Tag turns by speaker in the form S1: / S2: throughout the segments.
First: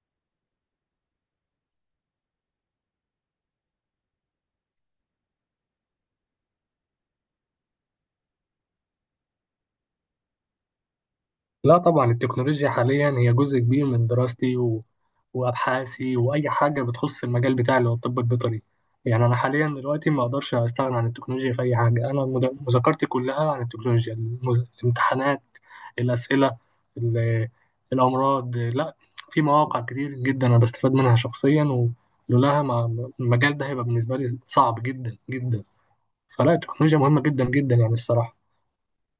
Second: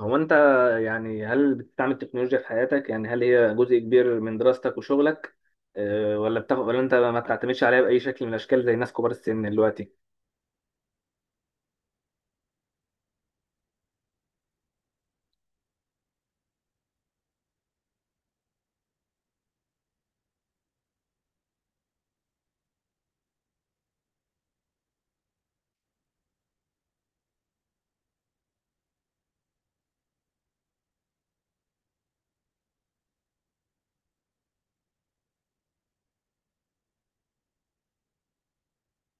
S1: هو انت يعني هل بتستعمل التكنولوجيا في حياتك؟ يعني هل هي جزء كبير من دراستك وشغلك ولا بتاخد، ولا انت ما بتعتمدش عليها باي شكل من الاشكال زي ناس كبار السن دلوقتي؟
S2: لا طبعا التكنولوجيا حاليا هي جزء كبير من دراستي وابحاثي واي حاجه بتخص المجال بتاعي اللي هو الطب البيطري. يعني انا حاليا دلوقتي ما اقدرش استغنى عن التكنولوجيا في اي حاجه، انا مذاكرتي كلها عن التكنولوجيا الامتحانات، الاسئله، ال... الامراض، لا في مواقع كتير جدا انا بستفاد منها شخصيا، ولولاها ما... المجال ده هيبقى بالنسبه لي صعب جدا جدا. فلا، التكنولوجيا مهمه جدا جدا يعني الصراحه.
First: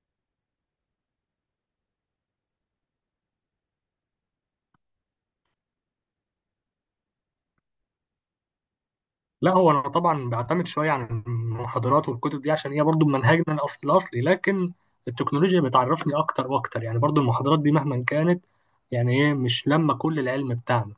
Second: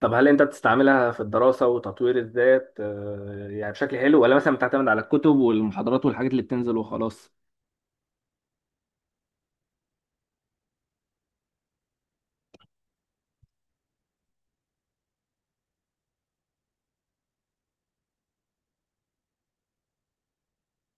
S1: طب هل انت بتستعملها في الدراسه وتطوير الذات، يعني بشكل حلو، ولا مثلا بتعتمد على الكتب والمحاضرات والحاجات اللي بتنزل وخلاص؟
S2: لا هو انا طبعا بعتمد شويه عن المحاضرات والكتب دي عشان هي برضو منهجنا الأصل الاصلي، لكن التكنولوجيا بتعرفني اكتر واكتر. يعني برضو المحاضرات دي مهما كانت، يعني ايه، مش لما كل العلم بتاعنا،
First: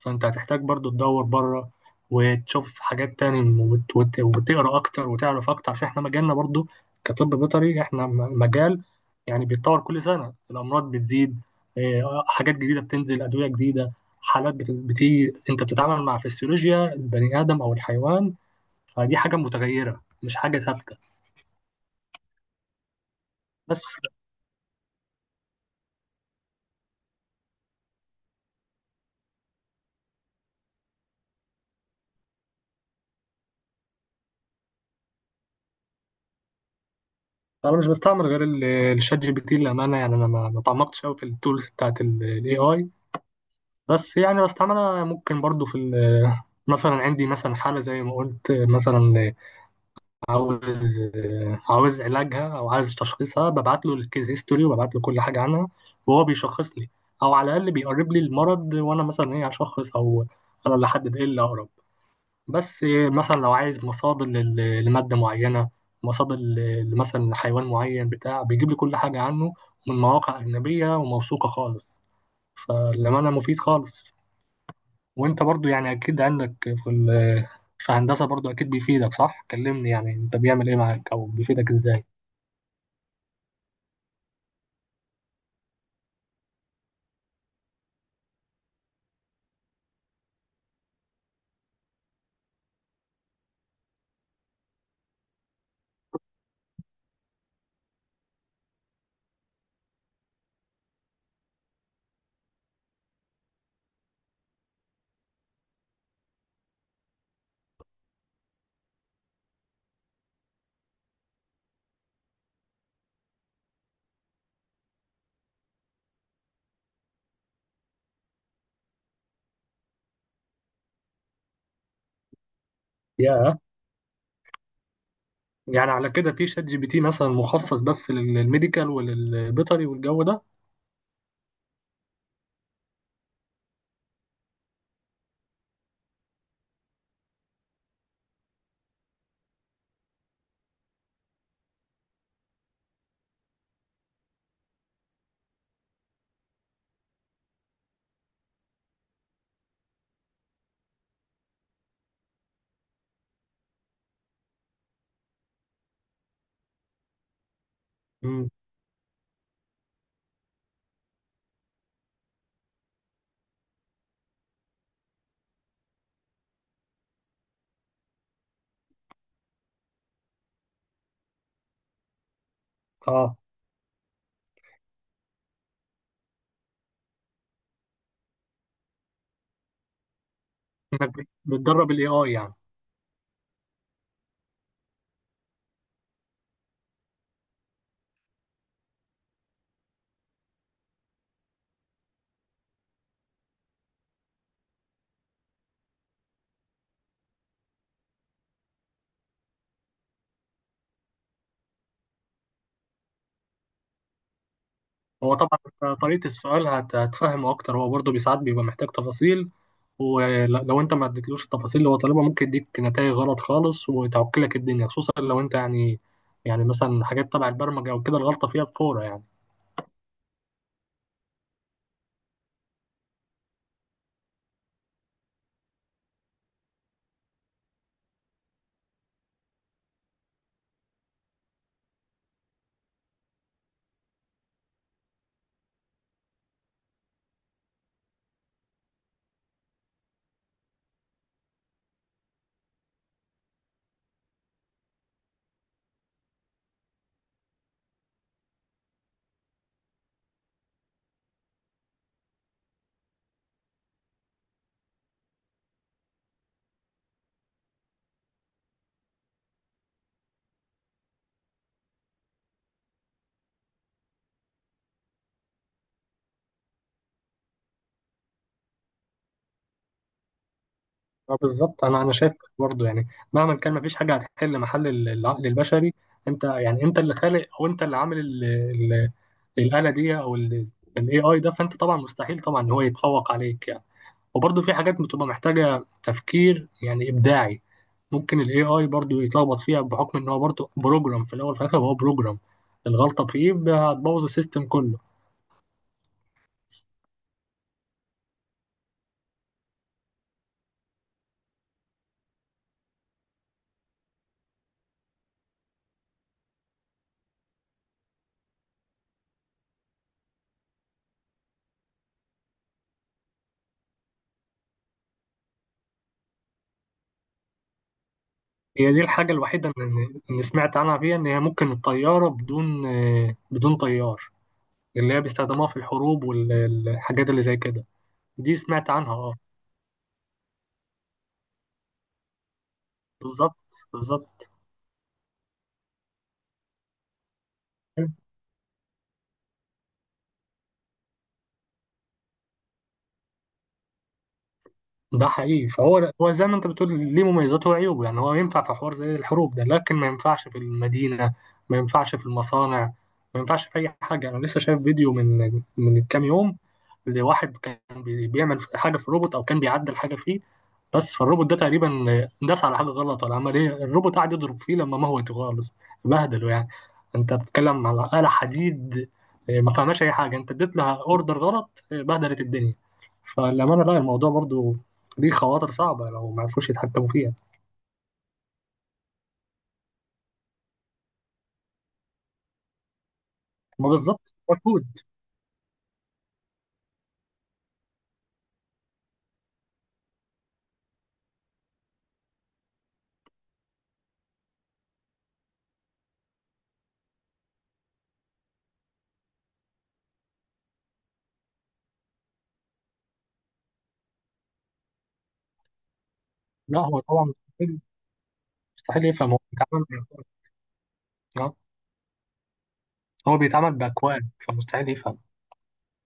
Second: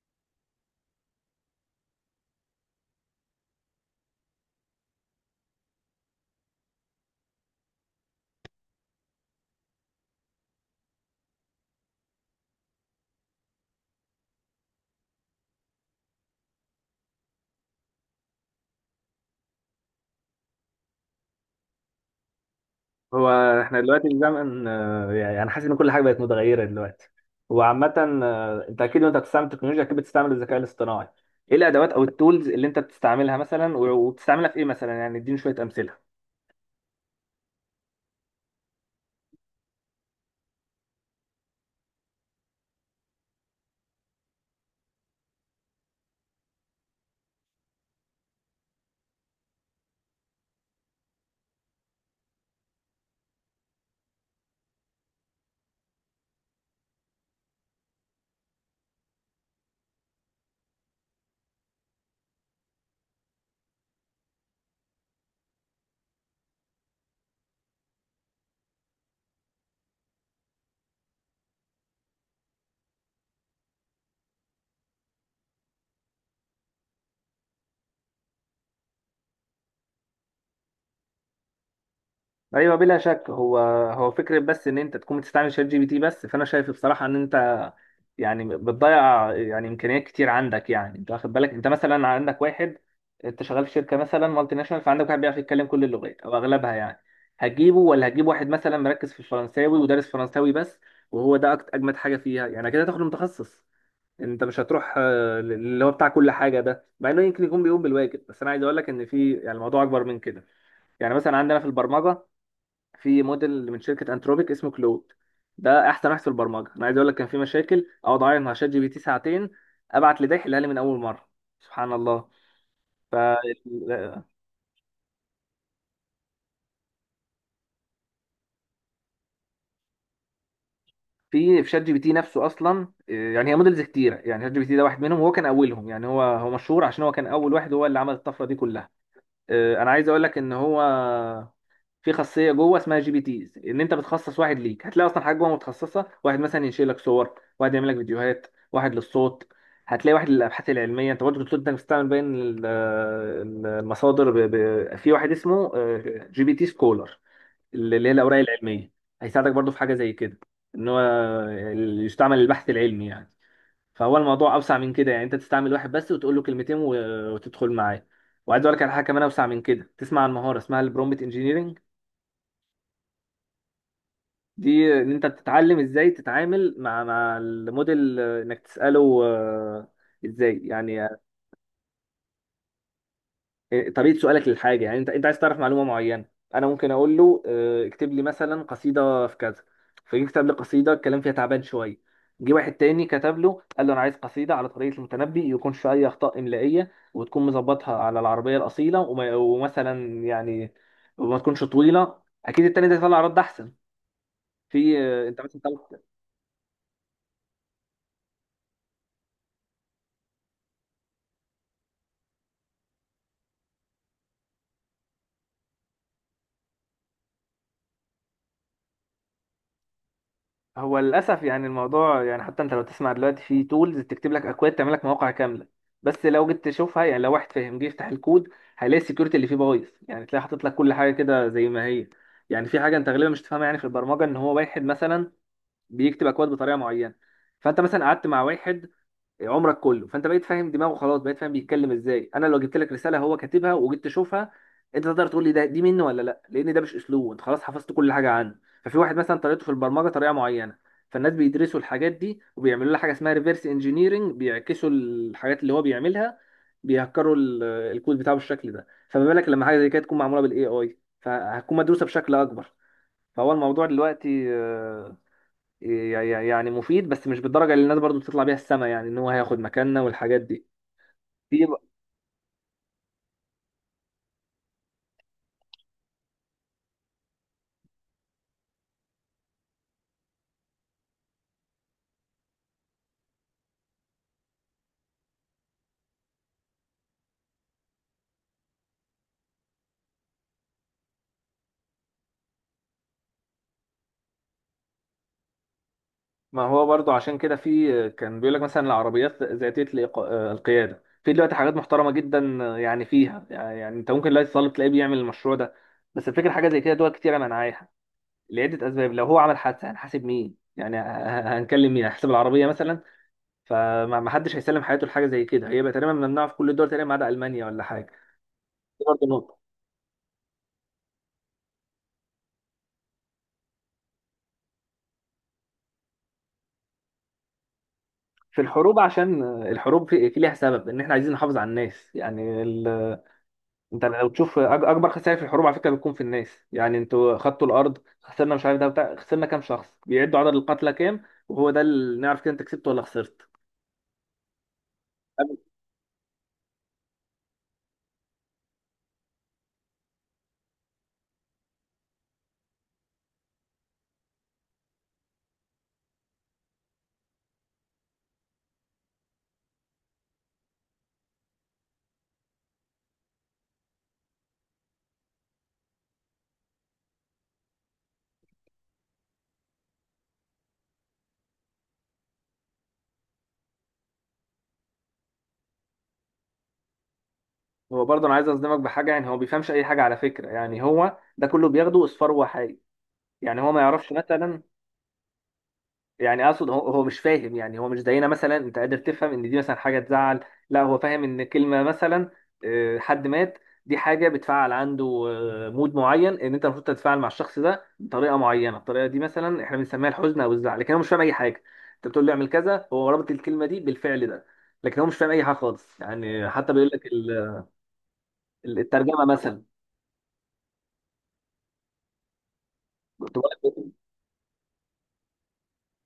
S2: فانت هتحتاج برضو تدور بره وتشوف حاجات تاني، وتقرا اكتر وتعرف اكتر، عشان احنا مجالنا برضو كطب بيطري احنا مجال يعني بيتطور كل سنه، الامراض بتزيد، حاجات جديده بتنزل، ادويه جديده، حالات بتيجي، انت بتتعامل مع فسيولوجيا البني ادم او الحيوان، فدي حاجه متغيره مش حاجه ثابته.
S1: هو احنا
S2: بس
S1: دلوقتي الزمن، يعني انا حاسس ان كل حاجه بقت متغيره دلوقتي وعامه. انت اكيد وانت بتستعمل التكنولوجيا اكيد بتستعمل الذكاء الاصطناعي. ايه الادوات او التولز اللي انت بتستعملها مثلا، وبتستعملها في ايه مثلا؟ يعني اديني شويه امثله.
S2: انا مش بستعمل غير الشات جي بي تي للامانه، يعني انا ما تعمقتش قوي في التولز بتاعت الاي اي. بس انا ممكن برضو في مثلا عندي مثلا حالة زي ما قلت، مثلا عاوز عاوز علاجها او عايز تشخيصها، ببعت له الكيس هيستوري وببعت له كل حاجة عنها وهو بيشخص لي، او على الاقل بيقرب لي المرض وانا مثلا ايه هشخص، او انا اللي احدد ايه اللي اقرب. بس مثلا لو عايز مصادر لمادة معينة، مصادر مثلا لحيوان معين بتاع، بيجيب لي كل حاجة عنه من مواقع أجنبية وموثوقة خالص. فالأمانة مفيد خالص. وانت برضو يعني اكيد عندك في في هندسة برضو اكيد بيفيدك، صح؟ كلمني يعني انت بيعمل ايه معاك او بيفيدك ازاي.
S1: ايوه بلا شك. هو هو فكره بس ان انت تكون بتستعمل شات جي بي تي بس، فانا شايف بصراحه ان انت يعني بتضيع يعني امكانيات كتير عندك. يعني انت واخد بالك؟ انت مثلا عندك واحد، انت شغال في شركه مثلا مالتي ناشونال، فعندك واحد بيعرف يتكلم كل اللغات او اغلبها، يعني هتجيبه ولا هتجيب واحد مثلا مركز في الفرنساوي ودارس فرنساوي بس؟ وهو ده اجمد حاجه فيها يعني كده، تاخد متخصص. انت مش هتروح اللي هو بتاع كل حاجه ده، مع انه يمكن يكون بيقوم بالواجب، بس انا عايز اقول لك ان في يعني الموضوع اكبر من كده. يعني مثلا عندنا في البرمجه، في موديل من شركه انتروبيك اسمه كلود، ده احسن واحد في البرمجه. انا عايز اقول لك، كان في مشاكل اقعد اعيط مع شات جي بي تي ساعتين، ابعت لده يحلها لي من اول مره. سبحان الله. ف
S2: يا يعني على كده في شات جي بي تي مثلا مخصص بس للميديكال وللبيطري والجو ده؟
S1: في شات جي بي تي نفسه اصلا يعني هي موديلز كتيره. يعني شات جي بي تي ده واحد منهم، وهو كان اولهم. يعني هو مشهور عشان هو كان اول واحد، هو اللي عمل الطفره دي كلها. انا عايز اقول لك ان هو في خاصيه جوه اسمها جي بي تيز، ان انت بتخصص واحد ليك. هتلاقي اصلا حاجه جوه متخصصه، واحد مثلا ينشئ لك صور، واحد يعمل لك فيديوهات، واحد للصوت، هتلاقي واحد للابحاث العلميه. انت برضه بتقول انك بتستعمل بين المصادر، في واحد اسمه جي بي تي سكولر، اللي هي الاوراق
S2: امم،
S1: العلميه. هيساعدك برضه في حاجه زي كده، ان هو يستعمل البحث العلمي يعني. فهو الموضوع اوسع من كده. يعني انت تستعمل واحد بس وتقول له كلمتين وتدخل معاه. وعايز اقول لك على حاجه كمان اوسع من كده. تسمع عن مهاره اسمها البرومبت انجينيرنج؟
S2: اه،
S1: دي ان انت بتتعلم ازاي تتعامل مع الموديل، انك تساله. ازاي يعني؟
S2: انك بتدرب الاي اي يعني.
S1: طريقه سؤالك للحاجه. يعني انت عايز تعرف معلومه معينه، انا ممكن اقول له اكتب لي مثلا قصيده في كذا، فجه كتب لي قصيده الكلام فيها تعبان شويه. جه واحد تاني كتب له، قال له انا عايز قصيده على طريقه المتنبي، يكون فيها اي اخطاء املائيه وتكون مظبطها على العربيه الاصيله، ومثلا يعني وما تكونش طويله. اكيد التاني ده يطلع رد احسن. في
S2: هو
S1: انت
S2: طبعا
S1: مثلا.
S2: انت طريقة السؤال هتفهمه اكتر، هو برضو بيساعد، بيبقى محتاج تفاصيل. ولو انت ما اديتلوش التفاصيل اللي هو طالبها ممكن يديك نتائج غلط خالص وتعكلك الدنيا، خصوصا لو انت يعني، يعني مثلا حاجات تبع البرمجة او كده الغلطة فيها بفورة يعني.
S1: هو للاسف يعني الموضوع يعني، حتى انت لو تسمع دلوقتي في تولز تكتب لك اكواد، تعمل لك مواقع كامله، بس لو جيت تشوفها، يعني لو واحد فاهم جه يفتح الكود، هيلاقي السكيورتي اللي فيه بايظ. يعني تلاقي حاطط لك كل حاجه كده زي ما هي. يعني في حاجه انت غالبا مش تفهمها، يعني في البرمجه، ان هو واحد مثلا بيكتب اكواد بطريقه معينه، فانت مثلا قعدت مع واحد عمرك كله، فانت بقيت فاهم دماغه، خلاص بقيت فاهم بيتكلم ازاي. انا لو جبت لك رساله هو كاتبها وجيت تشوفها، انت تقدر تقول لي ده دي منه ولا لا، لان ده مش اسلوبه. انت خلاص حفظت كل حاجه عنه. ففي واحد مثلا طريقته في البرمجه طريقه معينه، فالناس بيدرسوا الحاجات دي وبيعملوا لها حاجه اسمها ريفرس انجينيرنج، بيعكسوا الحاجات اللي هو بيعملها، بيهكروا الكود بتاعه بالشكل ده. فما بالك لما حاجه زي كده تكون معموله بالاي اي، فهتكون مدروسه بشكل اكبر. فهو الموضوع دلوقتي، يعني مفيد، بس مش بالدرجه اللي الناس برضو بتطلع بيها السما يعني، ان هو هياخد مكاننا والحاجات دي.
S2: اه
S1: في
S2: بالظبط، انا شايف برضه يعني مهما كان مفيش حاجه هتحل محل العقل البشري. انت يعني انت اللي خالق او انت اللي عامل الاله دي، او الاي اي ده، فانت طبعا مستحيل طبعا ان هو يتفوق عليك يعني. وبرضه في حاجات بتبقى محتاجه تفكير يعني ابداعي، ممكن الاي اي برضه يتلخبط فيها بحكم ان هو برضه بروجرام، في الاول وفي الاخر هو بروجرام، الغلطه فيه هتبوظ السيستم كله.
S1: ما هو برضو عشان كده في، كان بيقول لك مثلا العربيات ذاتيه القياده. في دلوقتي حاجات محترمه جدا، يعني فيها يعني، يعني انت ممكن دلوقتي تطالب تلاقيه بيعمل المشروع ده، بس الفكره حاجه زي كده دول كتيره منعاها لعده اسباب. لو هو عمل حادثه هنحاسب مين يعني؟ هنكلم مين؟ هنحسب العربيه مثلا؟ فما ما حدش هيسلم حياته لحاجه زي كده، هي بقى تقريبا ممنوعه في كل الدول تقريبا ما عدا المانيا ولا حاجه.
S2: هي دي
S1: دي برضو
S2: الحاجه
S1: نقطه.
S2: الوحيده اللي سمعت عنها فيها، ان هي ممكن الطياره بدون بدون طيار، اللي هي بيستخدموها في الحروب والحاجات اللي زي كده. دي
S1: في
S2: سمعت
S1: الحروب،
S2: عنها، اه
S1: عشان الحروب في ليها سبب، ان احنا عايزين نحافظ على الناس يعني
S2: بالظبط،
S1: انت لو
S2: بالظبط.
S1: تشوف اكبر خسائر في الحروب على فكره بتكون في الناس. يعني انتوا خدتوا الارض، خسرنا مش عارف ده بتاع، خسرنا كام شخص؟ بيعدوا عدد القتلى كام، وهو ده اللي نعرف كده انت كسبت ولا خسرت.
S2: ده حقيقي، فهو هو زي ما انت بتقول ليه مميزاته وعيوبه، يعني هو ينفع في حوار زي الحروب ده، لكن ما ينفعش في المدينة، ما ينفعش في المصانع، ما ينفعش في أي حاجة. أنا لسه شايف فيديو من كام يوم لواحد كان بيعمل حاجة في الروبوت، أو كان بيعدل حاجة فيه، بس فالروبوت ده تقريبا داس على حاجة غلط ولا عمل إيه، الروبوت قعد يضرب فيه لما موته خالص، بهدله يعني. أنت بتتكلم على آلة حديد، اه، ما فهماش أي حاجة، أنت اديت لها أوردر غلط، اه، بهدلت الدنيا. فالأمانة لا، الموضوع برضو دي خواطر صعبة لو ما عرفوش يتحكموا فيها.
S1: هو برضه انا عايز اصدمك بحاجه، يعني هو بيفهمش اي حاجه على فكره. يعني هو ده كله بياخده اصفار وحي. يعني هو ما
S2: ما
S1: يعرفش
S2: بالظبط، هو
S1: مثلا،
S2: الكود.
S1: يعني اقصد هو مش فاهم. يعني هو مش زينا مثلا، انت قادر تفهم ان دي مثلا حاجه تزعل، لا هو فاهم ان كلمه مثلا حد مات، دي حاجه بتفعل عنده مود معين، ان انت المفروض تتفاعل مع الشخص ده بطريقه معينه، الطريقه دي مثلا احنا بنسميها الحزن او الزعل. لكن هو مش فاهم اي حاجه. انت بتقول له اعمل كذا، هو رابط الكلمه دي بالفعل ده، لكن هو مش فاهم اي حاجه خالص. يعني حتى
S2: لا
S1: بيقول
S2: هو
S1: لك
S2: طبعا مستحيل، مستحيل
S1: الترجمه
S2: يفهم، هو بيتعامل. آه. هو بيتعامل
S1: مثلا،
S2: بأكواد فمستحيل يفهم.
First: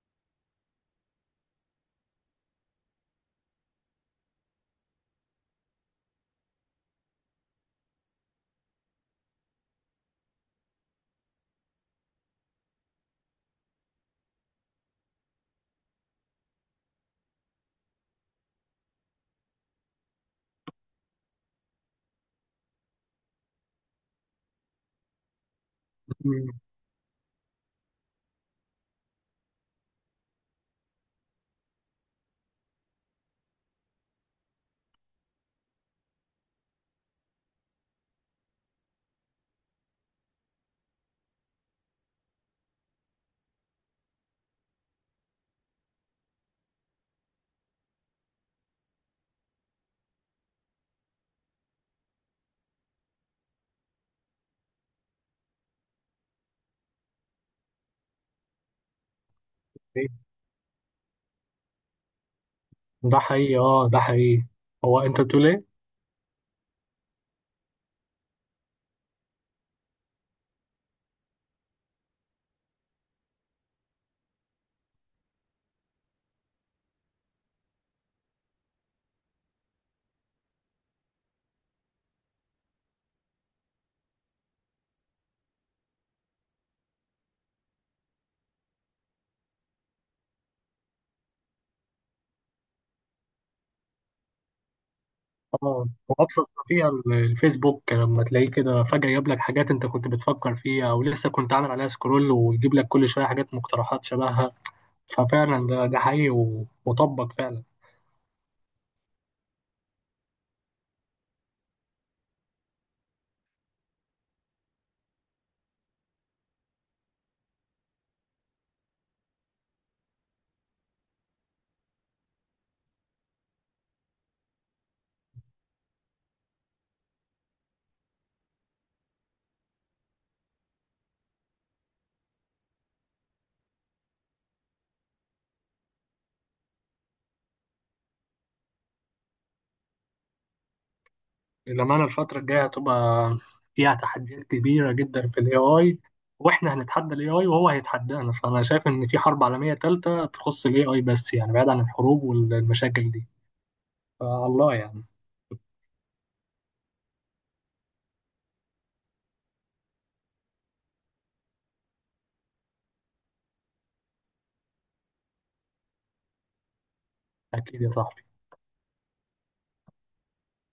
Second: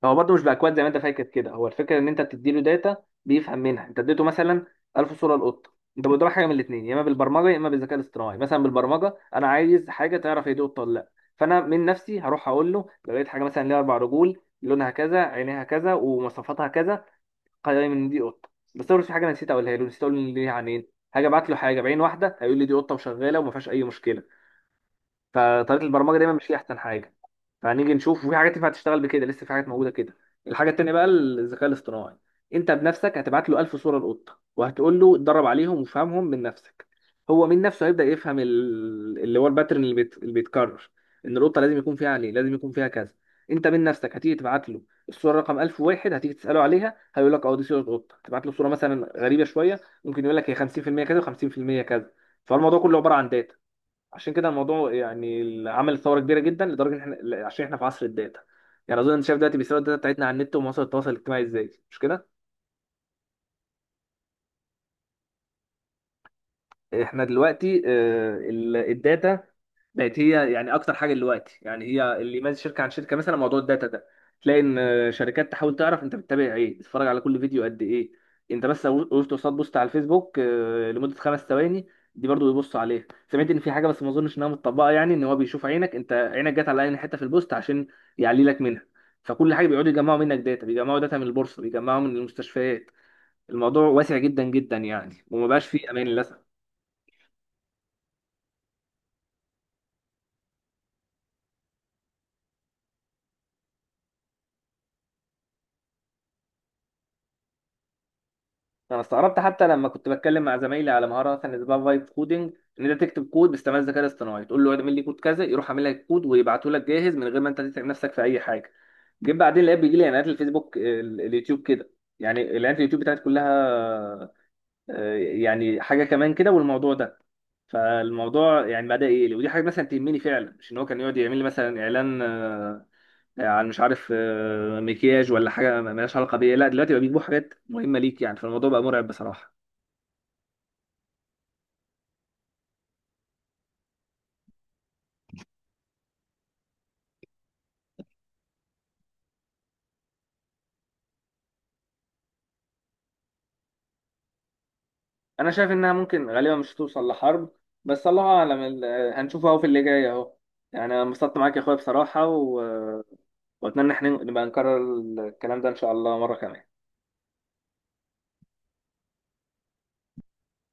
S1: هو برضه مش باكواد زي ما انت فاكر كده. هو الفكره ان انت بتديله داتا، بيفهم منها. انت اديته مثلا 1000 صوره لقطه. انت بتدور حاجه من الاثنين، يا اما بالبرمجه يا اما بالذكاء الاصطناعي. مثلا بالبرمجه، انا عايز حاجه تعرف هي دي قطه ولا لا، فانا من نفسي هروح اقول له لو لقيت حاجه مثلا ليها اربع رجول، لونها كذا، عينيها كذا، ومواصفاتها كذا، قيم ان دي قطه. بس لو في حاجه أنا نسيت اقولها له، نسيت اقول ان ليها عينين، هاجي ابعت له حاجه بعين واحده، هيقول لي دي قطه وشغاله وما فيهاش اي مشكله. فطريقه البرمجه دايما
S2: مم.
S1: مش هي احسن حاجه. فهنيجي نشوف، وفي حاجات ينفع تشتغل بكده لسه، في حاجات موجوده كده. الحاجه التانيه بقى الذكاء الاصطناعي. انت بنفسك هتبعت له 1000 صوره للقطه، وهتقول له اتدرب عليهم وفهمهم من نفسك، هو من نفسه هيبدا يفهم اللي هو الباترن اللي اللي بيتكرر، ان القطه لازم يكون فيها، عليه لازم يكون فيها كذا. انت من نفسك هتيجي تبعت له الصوره رقم 1001، هتيجي تساله عليها هيقول لك اه دي صوره قطه. تبعت له صوره مثلا غريبه شويه، ممكن يقول لك هي 50% كذا و50% كذا. فالموضوع كله عباره عن داتا. عشان كده الموضوع يعني اللي عمل ثوره كبيره جدا، لدرجه ان احنا، عشان احنا في عصر الداتا. يعني اظن انت شايف دلوقتي بيسرقوا الداتا
S2: إيه؟
S1: بتاعتنا على النت ومواقع التواصل الاجتماعي ازاي، مش كده؟
S2: ده حقيقي، اه ده حقيقي. هو انت بتقول ايه؟
S1: احنا دلوقتي الداتا بقت هي يعني اكتر حاجه دلوقتي. يعني هي اللي يميز شركه عن شركه، مثلا موضوع الداتا ده. تلاقي ان شركات تحاول تعرف انت بتتابع ايه، تتفرج على كل فيديو قد ايه. انت بس لو وقفت قصاد بوست على الفيسبوك لمده 5 ثواني، دي برضو بيبصوا عليها. سمعت ان في حاجه، بس ما اظنش انها متطبقه، يعني ان هو بيشوف عينك، انت عينك جت على اي حته في البوست عشان يعلي لك منها. فكل حاجه بيقعدوا يجمعوا منك داتا، بيجمعوا داتا من البورصه، بيجمعوا من المستشفيات. الموضوع واسع جدا جدا يعني، وما بقاش
S2: اه،
S1: فيه امان
S2: هو
S1: للاسف.
S2: ابسط ما فيها الفيسبوك، لما تلاقيه كده فجأة يجيب لك حاجات انت كنت بتفكر فيها او لسه كنت عامل عليها سكرول، ويجيب لك كل شوية حاجات مقترحات شبهها. ففعلا ده ده حقيقي، وطبق فعلا.
S1: انا استغربت حتى لما كنت بتكلم مع زمايلي على مهاره مثلا اسمها فايب كودنج، ان انت تكتب كود باستعمال الذكاء الاصطناعي، تقول له اعمل لي كود كذا، يروح عامل لك كود ويبعته لك جاهز من غير ما انت تتعب نفسك في اي حاجه. جيت بعدين لقيت بيجي لي اعلانات الفيسبوك، اليوتيوب كده. يعني اعلانات اليوتيوب بتاعت كلها يعني حاجه كمان كده والموضوع ده. فالموضوع يعني بدا يقلق، ودي حاجه مثلا تهمني فعلا. مش ان هو كان يقعد يعمل لي مثلا اعلان عن مش عارف مكياج ولا حاجه مالهاش علاقه بيا، لا دلوقتي بقى بيجيبوا حاجات مهمه ليك يعني، فالموضوع بقى مرعب بصراحه.
S2: للأمانة الفترة الجاية هتبقى فيها تحديات كبيرة جدا في ال AI، وإحنا هنتحدى ال AI وهو هيتحدانا. فأنا شايف إن في حرب عالمية تالتة تخص ال AI، بس يعني بعيد عن الحروب والمشاكل دي فالله يعني.
S1: انا شايف انها ممكن غالبا مش هتوصل لحرب، بس الله اعلم. هنشوف اهو في اللي جاي اهو. يعني انا انبسطت معاك يا اخويا بصراحة، واتمنى احنا نبقى نكرر الكلام ده ان شاء الله مرة كمان.
S2: أكيد يا صاحبي.